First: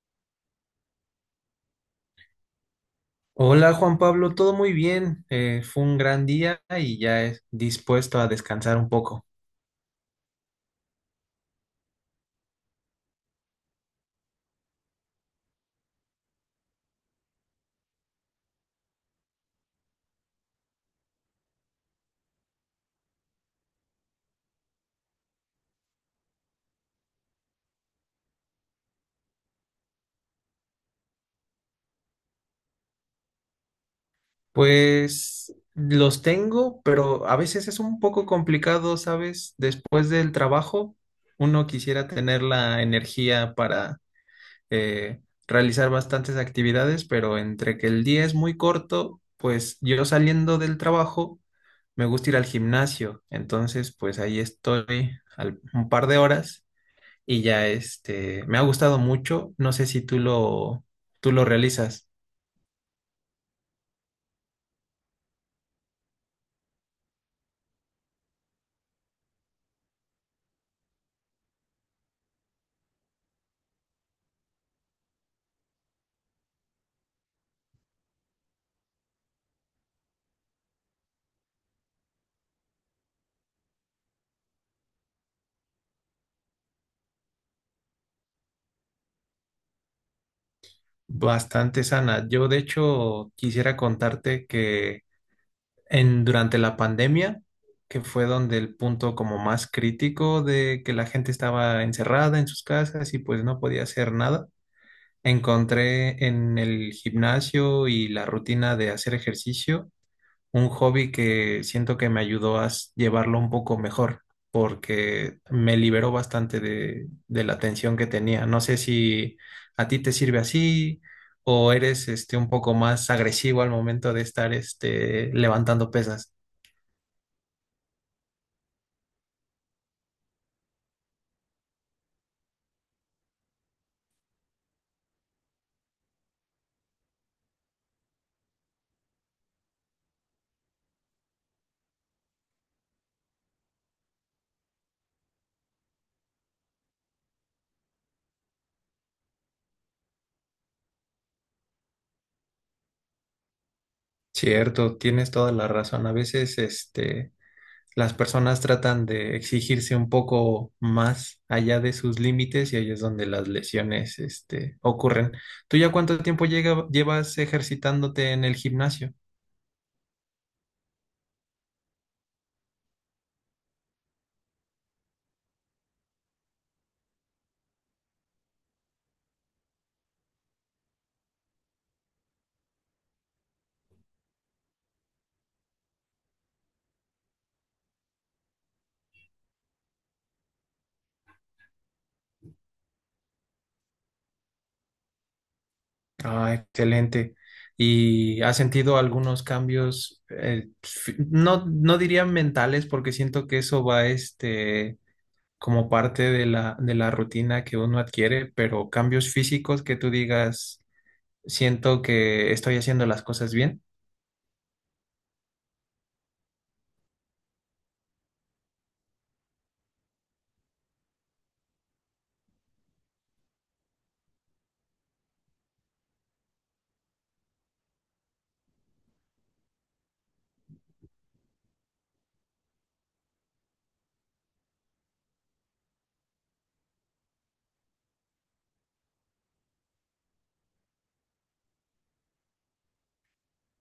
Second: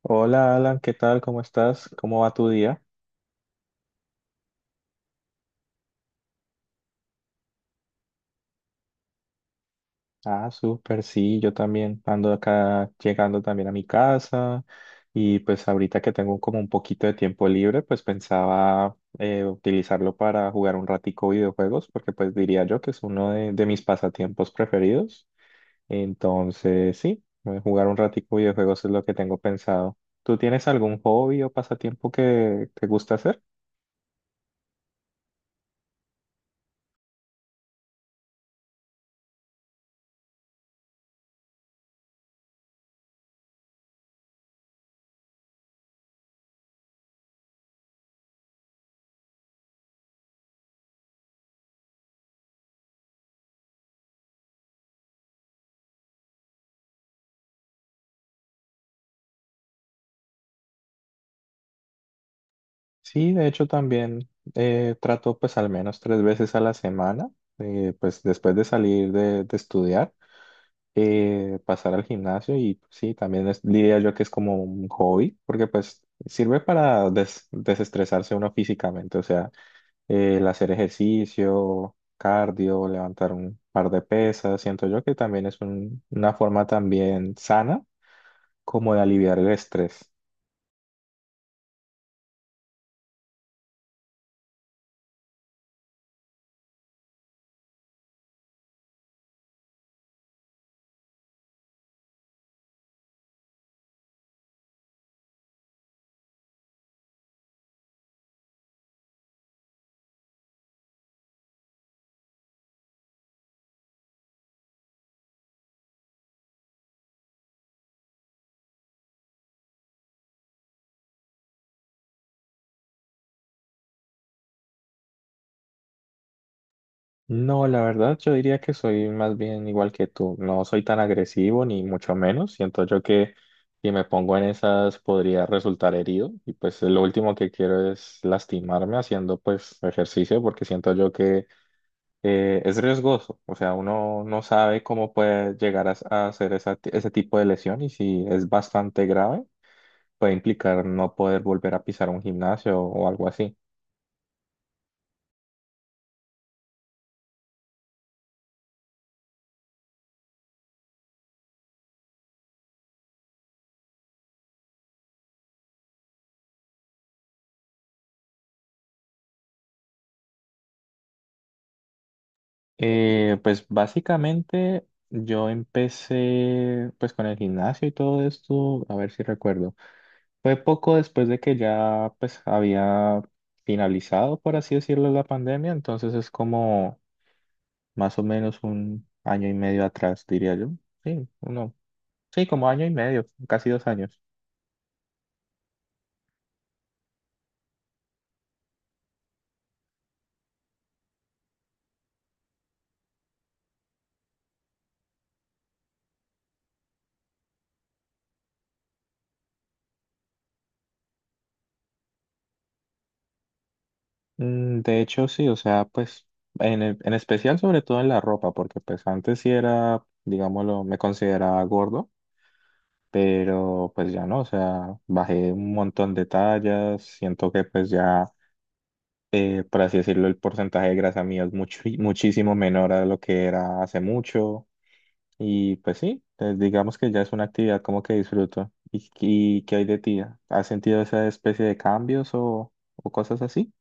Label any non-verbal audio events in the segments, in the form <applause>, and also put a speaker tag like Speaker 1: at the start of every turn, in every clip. Speaker 1: Hola Alan, ¿qué tal? ¿Cómo estás? ¿Cómo va tu día?
Speaker 2: Hola Juan Pablo, todo muy bien. Fue un gran día y ya es dispuesto a descansar un poco.
Speaker 1: Ah, súper, sí, yo también ando acá llegando también a mi casa y pues ahorita que tengo como un poquito de tiempo libre, pues pensaba utilizarlo para jugar un ratico videojuegos porque pues diría yo que es uno de mis pasatiempos preferidos. Entonces, sí, jugar un ratico videojuegos es lo que tengo pensado. ¿Tú tienes algún hobby o pasatiempo que te gusta hacer?
Speaker 2: Pues los tengo, pero a veces es un poco complicado, ¿sabes? Después del trabajo, uno quisiera tener la energía para realizar bastantes actividades, pero entre que el día es muy corto, pues yo saliendo del trabajo me gusta ir al gimnasio. Entonces, pues ahí estoy un par de horas y ya este, me ha gustado mucho. No sé si tú lo realizas
Speaker 1: Sí, de hecho también trato pues al menos 3 veces a la semana, pues después de salir de estudiar, pasar al gimnasio y pues, sí, también diría yo que es como un hobby, porque pues sirve para desestresarse uno físicamente, o sea, el hacer ejercicio, cardio, levantar un par de pesas, siento yo que también es una forma también sana como de aliviar el estrés.
Speaker 2: bastante sana. Yo de hecho quisiera contarte que durante la pandemia, que fue donde el punto como más crítico de que la gente estaba encerrada en sus casas y pues no podía hacer nada, encontré en el gimnasio y la rutina de hacer ejercicio un hobby que siento que me ayudó a llevarlo un poco mejor, porque me liberó bastante de la tensión que tenía. No sé si a ti te sirve así o eres este, un poco más agresivo al momento de estar este, levantando pesas.
Speaker 1: No, la verdad yo diría que soy más bien igual que tú. No soy tan agresivo ni mucho menos. Siento yo que si me pongo en esas podría resultar herido y pues lo último que quiero es lastimarme haciendo pues ejercicio porque siento yo que es riesgoso. O sea, uno no sabe cómo puede llegar a hacer esa ese tipo de lesión y si es bastante grave puede implicar no poder volver a pisar un gimnasio o algo así.
Speaker 2: Cierto, tienes toda la razón. A veces este, las personas tratan de exigirse un poco más allá de sus límites y ahí es donde las lesiones, este, ocurren. ¿Tú ya cuánto tiempo llevas ejercitándote en el gimnasio?
Speaker 1: Pues básicamente yo empecé pues con el gimnasio y todo esto, a ver si recuerdo. Fue poco después de que ya pues había finalizado, por así decirlo, la pandemia, entonces es como más o menos un año y medio atrás, diría yo. Sí, uno, sí, como año y medio, casi 2 años.
Speaker 2: Ah, excelente. ¿Y has sentido algunos cambios, no, no diría mentales, porque siento que eso va, este, como parte de de la rutina que uno adquiere, pero cambios físicos que tú digas, siento que estoy haciendo las cosas bien?
Speaker 1: Mm, de hecho, sí, o sea, pues en, en especial sobre todo en la ropa, porque pues antes sí era, digámoslo, me consideraba gordo. Pero pues ya no, o sea, bajé un montón de tallas, siento que pues ya, por así decirlo, el porcentaje de grasa mía es mucho, <laughs> muchísimo menor a lo que era hace mucho y pues sí, pues, digamos que ya es una actividad como que disfruto. Y qué hay de ti? ¿Has sentido esa especie de cambios o cosas así?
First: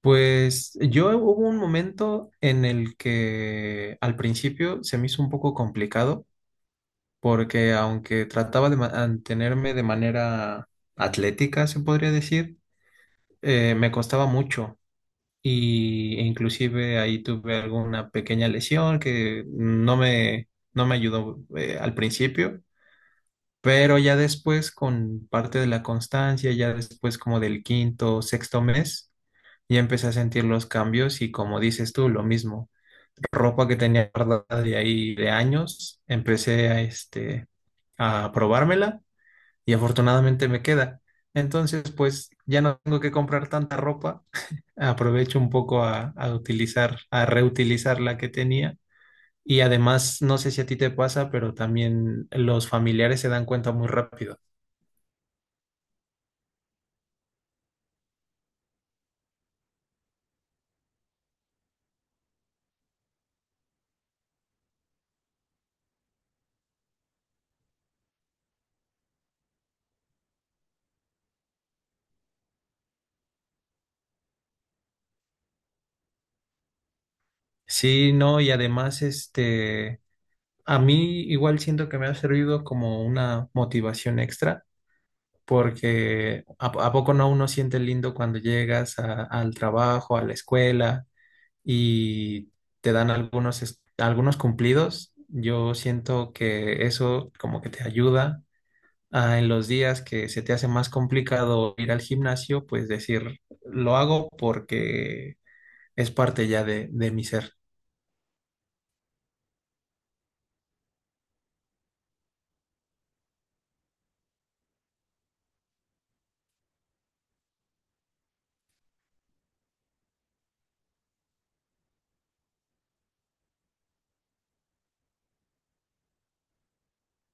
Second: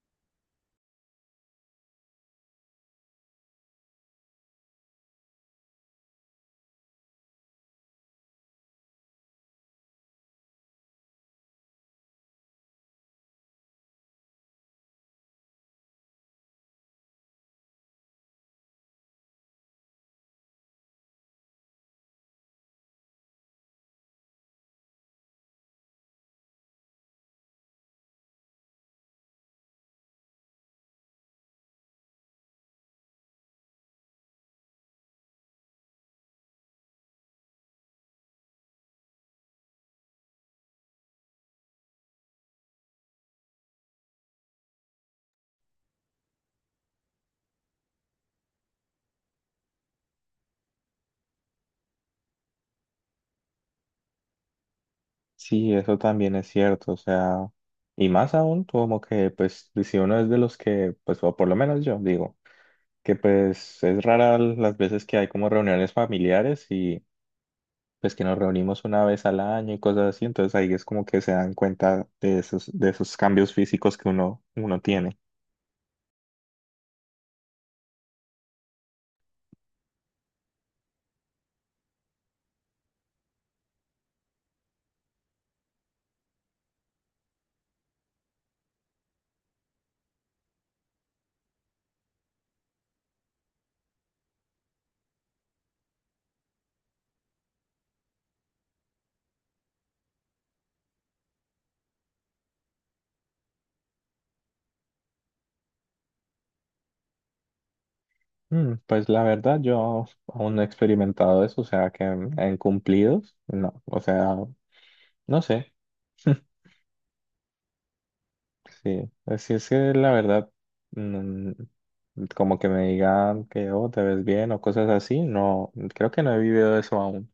Speaker 2: Pues yo hubo un momento en el que al principio se me hizo un poco complicado porque aunque trataba de mantenerme de manera atlética, se podría decir, me costaba mucho y e inclusive ahí tuve alguna pequeña lesión que no me ayudó al principio, pero ya después con parte de la constancia, ya después como del quinto, sexto mes y empecé a sentir los cambios y como dices tú, lo mismo. Ropa que tenía guardada de ahí de años, empecé a, este, a probármela y afortunadamente me queda. Entonces, pues ya no tengo que comprar tanta ropa. Aprovecho un poco a utilizar, a reutilizar la que tenía. Y además, no sé si a ti te pasa, pero también los familiares se dan cuenta muy rápido.
Speaker 1: Sí, eso también es cierto, o sea, y más aún como que pues si uno es de los que, pues o por lo menos yo digo. Que pues es rara las veces que hay como reuniones familiares y pues que nos reunimos una vez al año y cosas así, entonces ahí es como que se dan cuenta de esos cambios físicos que uno, uno tiene.
Speaker 2: Sí, no, y además, este, a mí igual siento que me ha servido como una motivación extra, porque a poco no uno siente lindo cuando llegas al trabajo, a la escuela y te dan algunos cumplidos. Yo siento que eso como que te ayuda a, en los días que se te hace más complicado ir al gimnasio, pues decir, lo hago porque es parte ya de mi ser.
Speaker 1: Mm, pues la verdad yo aún no he experimentado eso, o sea que en cumplidos, no, o sea, no sé, <laughs> sí, así es que la verdad, mm, como que me digan que oh, te ves bien o cosas así, no, creo que no he vivido eso aún.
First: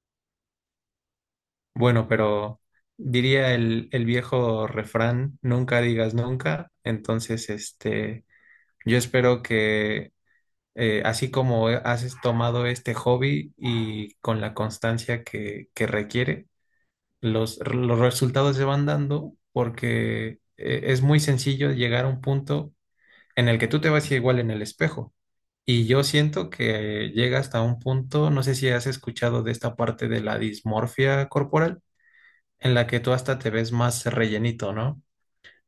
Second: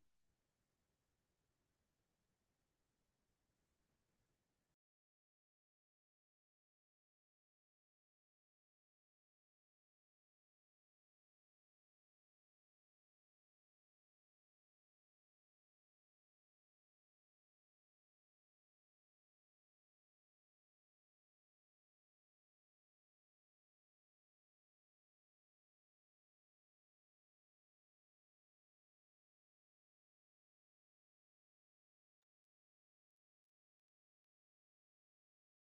Speaker 2: Bueno, pero diría el viejo refrán, nunca digas nunca. Entonces, este, yo espero que así como has tomado este hobby y con la constancia que requiere, los resultados se van dando porque es muy sencillo llegar a un punto en el que tú te vas igual en el espejo. Y yo siento que llega hasta un punto, no sé si has escuchado de esta parte de la dismorfia corporal en la que tú hasta te ves más rellenito, ¿no?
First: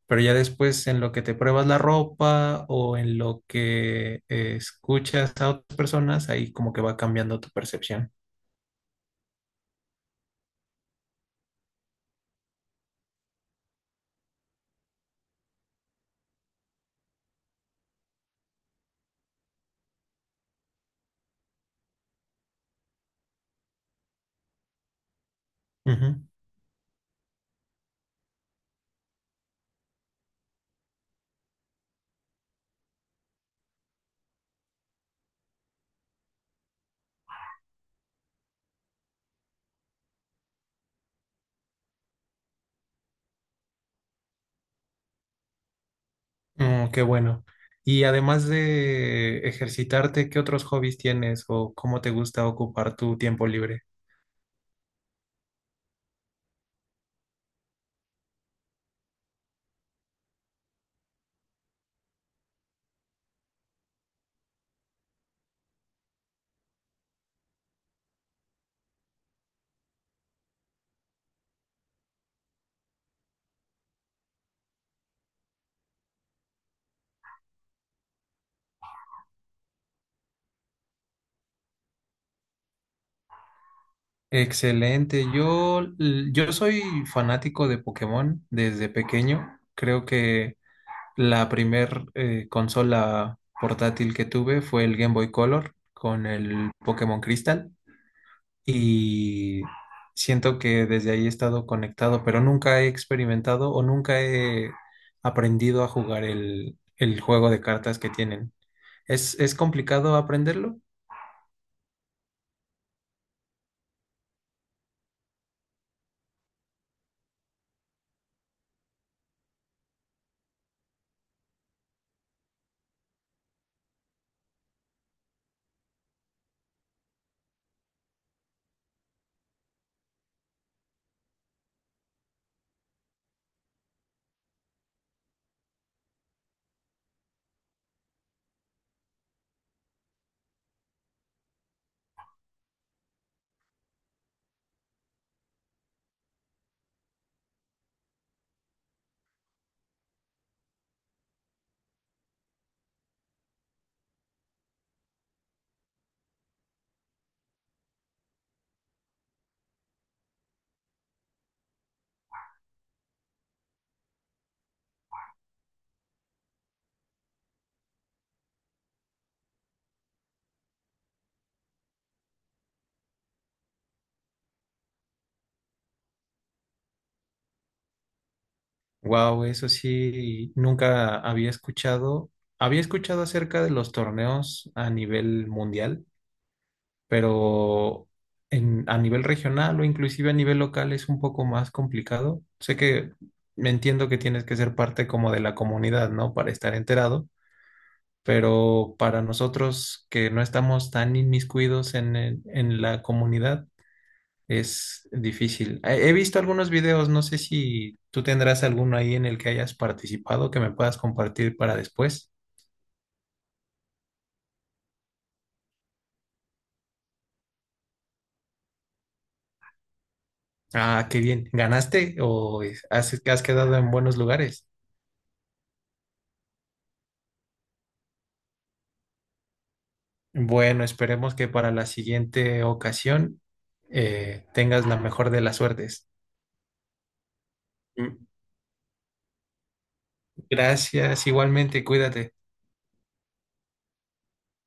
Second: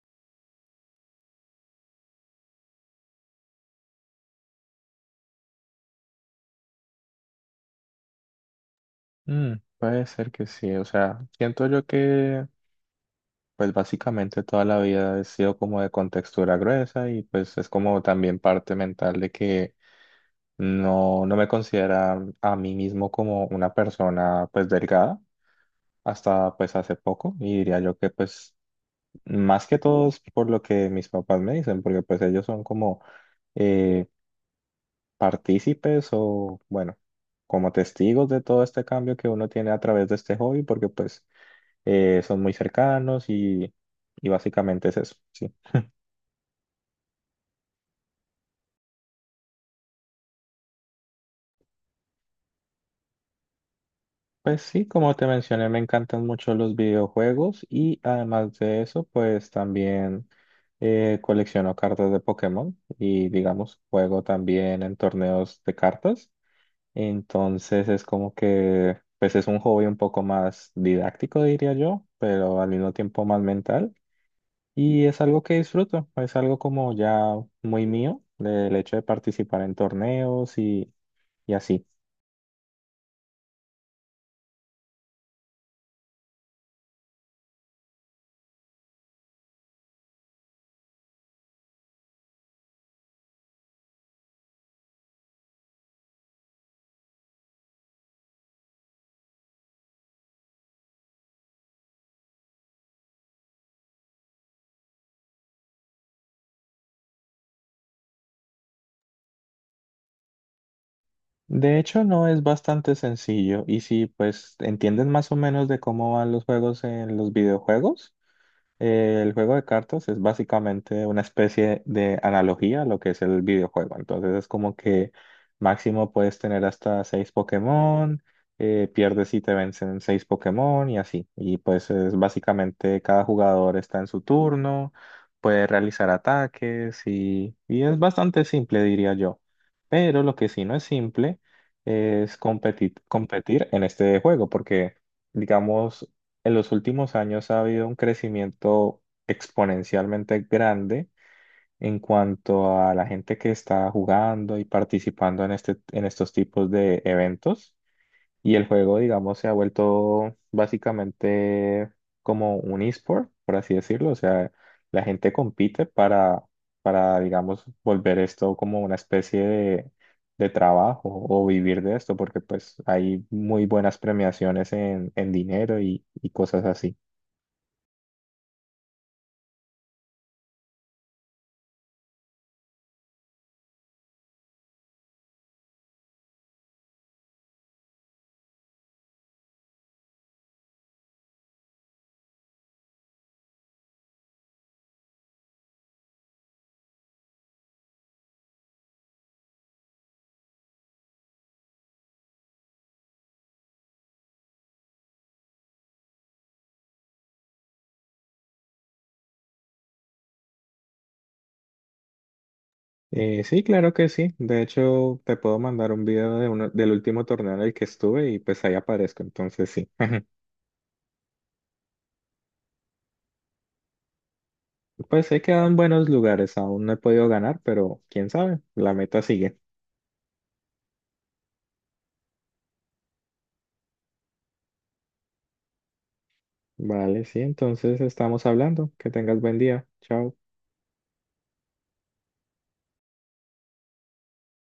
Speaker 2: Pero ya después en lo que te pruebas la ropa o en lo que escuchas a otras personas, ahí como que va cambiando tu percepción.
Speaker 1: Mm, puede ser que sí, o sea, siento yo que pues básicamente toda la vida he sido como de contextura gruesa y pues es como también parte mental de que no me considera a mí mismo como una persona pues delgada
Speaker 2: Ujú.
Speaker 1: hasta pues hace poco y diría yo que pues más que todo es por lo que mis papás me dicen, porque pues ellos son como eh, partícipes o bueno, como testigos de todo este cambio que uno tiene a través de este hobby, porque pues… son muy cercanos y básicamente es eso, sí.
Speaker 2: Mm, qué bueno. Y además de ejercitarte, ¿qué otros hobbies tienes o cómo te gusta ocupar tu tiempo libre?
Speaker 1: Pues sí, como te mencioné, me encantan mucho los videojuegos y además de eso, pues también colecciono cartas de Pokémon y digamos, juego también en torneos de cartas. Entonces es como que, pues es un hobby un poco más didáctico, diría yo, pero al mismo tiempo más mental. Y es algo que disfruto, es algo como ya muy mío, el hecho de participar en torneos y así.
Speaker 2: Excelente. Yo soy fanático de Pokémon desde pequeño. Creo que la primer consola portátil que tuve fue el Game Boy Color con el Pokémon Crystal y siento que desde ahí he estado conectado, pero nunca he experimentado o nunca he aprendido a jugar el juego de cartas que tienen. Es complicado aprenderlo?
Speaker 1: De hecho, no es bastante sencillo. Y si pues entienden más o menos de cómo van los juegos en los videojuegos, el juego de cartas es básicamente una especie de analogía a lo que es el videojuego. Entonces es como que máximo puedes tener hasta seis Pokémon, pierdes si te vencen seis Pokémon y así. Y pues es básicamente cada jugador está en su turno, puede realizar ataques y es bastante simple, diría yo. Pero lo que sí no es simple es competir, competir en este juego porque… digamos, en los últimos años ha habido un crecimiento exponencialmente grande en cuanto a la gente que está jugando y participando en este, en estos tipos de eventos. Y el juego, digamos, se ha vuelto básicamente como un esport, por así decirlo. O sea, la gente compite para, digamos, volver esto como una especie de trabajo o vivir de esto, porque pues hay muy buenas premiaciones en dinero y cosas así.
Speaker 2: Wow, eso sí, nunca había escuchado. Había escuchado acerca de los torneos a nivel mundial pero a nivel regional o inclusive a nivel local es un poco más complicado. Sé que me entiendo que tienes que ser parte como de la comunidad, ¿no? Para estar enterado, pero para nosotros que no estamos tan inmiscuidos en, en la comunidad, es difícil. He visto algunos videos, no sé si tú tendrás alguno ahí en el que hayas participado que me puedas compartir para después.
Speaker 1: Sí, claro que sí. De hecho, te puedo mandar un video de uno, del último torneo en el que estuve y pues ahí aparezco. Entonces sí. <laughs>
Speaker 2: Ah, qué bien. ¿Ganaste o has quedado en buenos lugares?
Speaker 1: Pues he quedado en buenos lugares. Aún no he podido ganar, pero quién sabe, la meta sigue.
Speaker 2: Bueno, esperemos que para la siguiente ocasión tengas la mejor de las suertes.
Speaker 1: Vale, sí, entonces
Speaker 2: Mm.
Speaker 1: estamos hablando. Que tengas buen día. Chao.
Speaker 2: Gracias, igualmente, cuídate.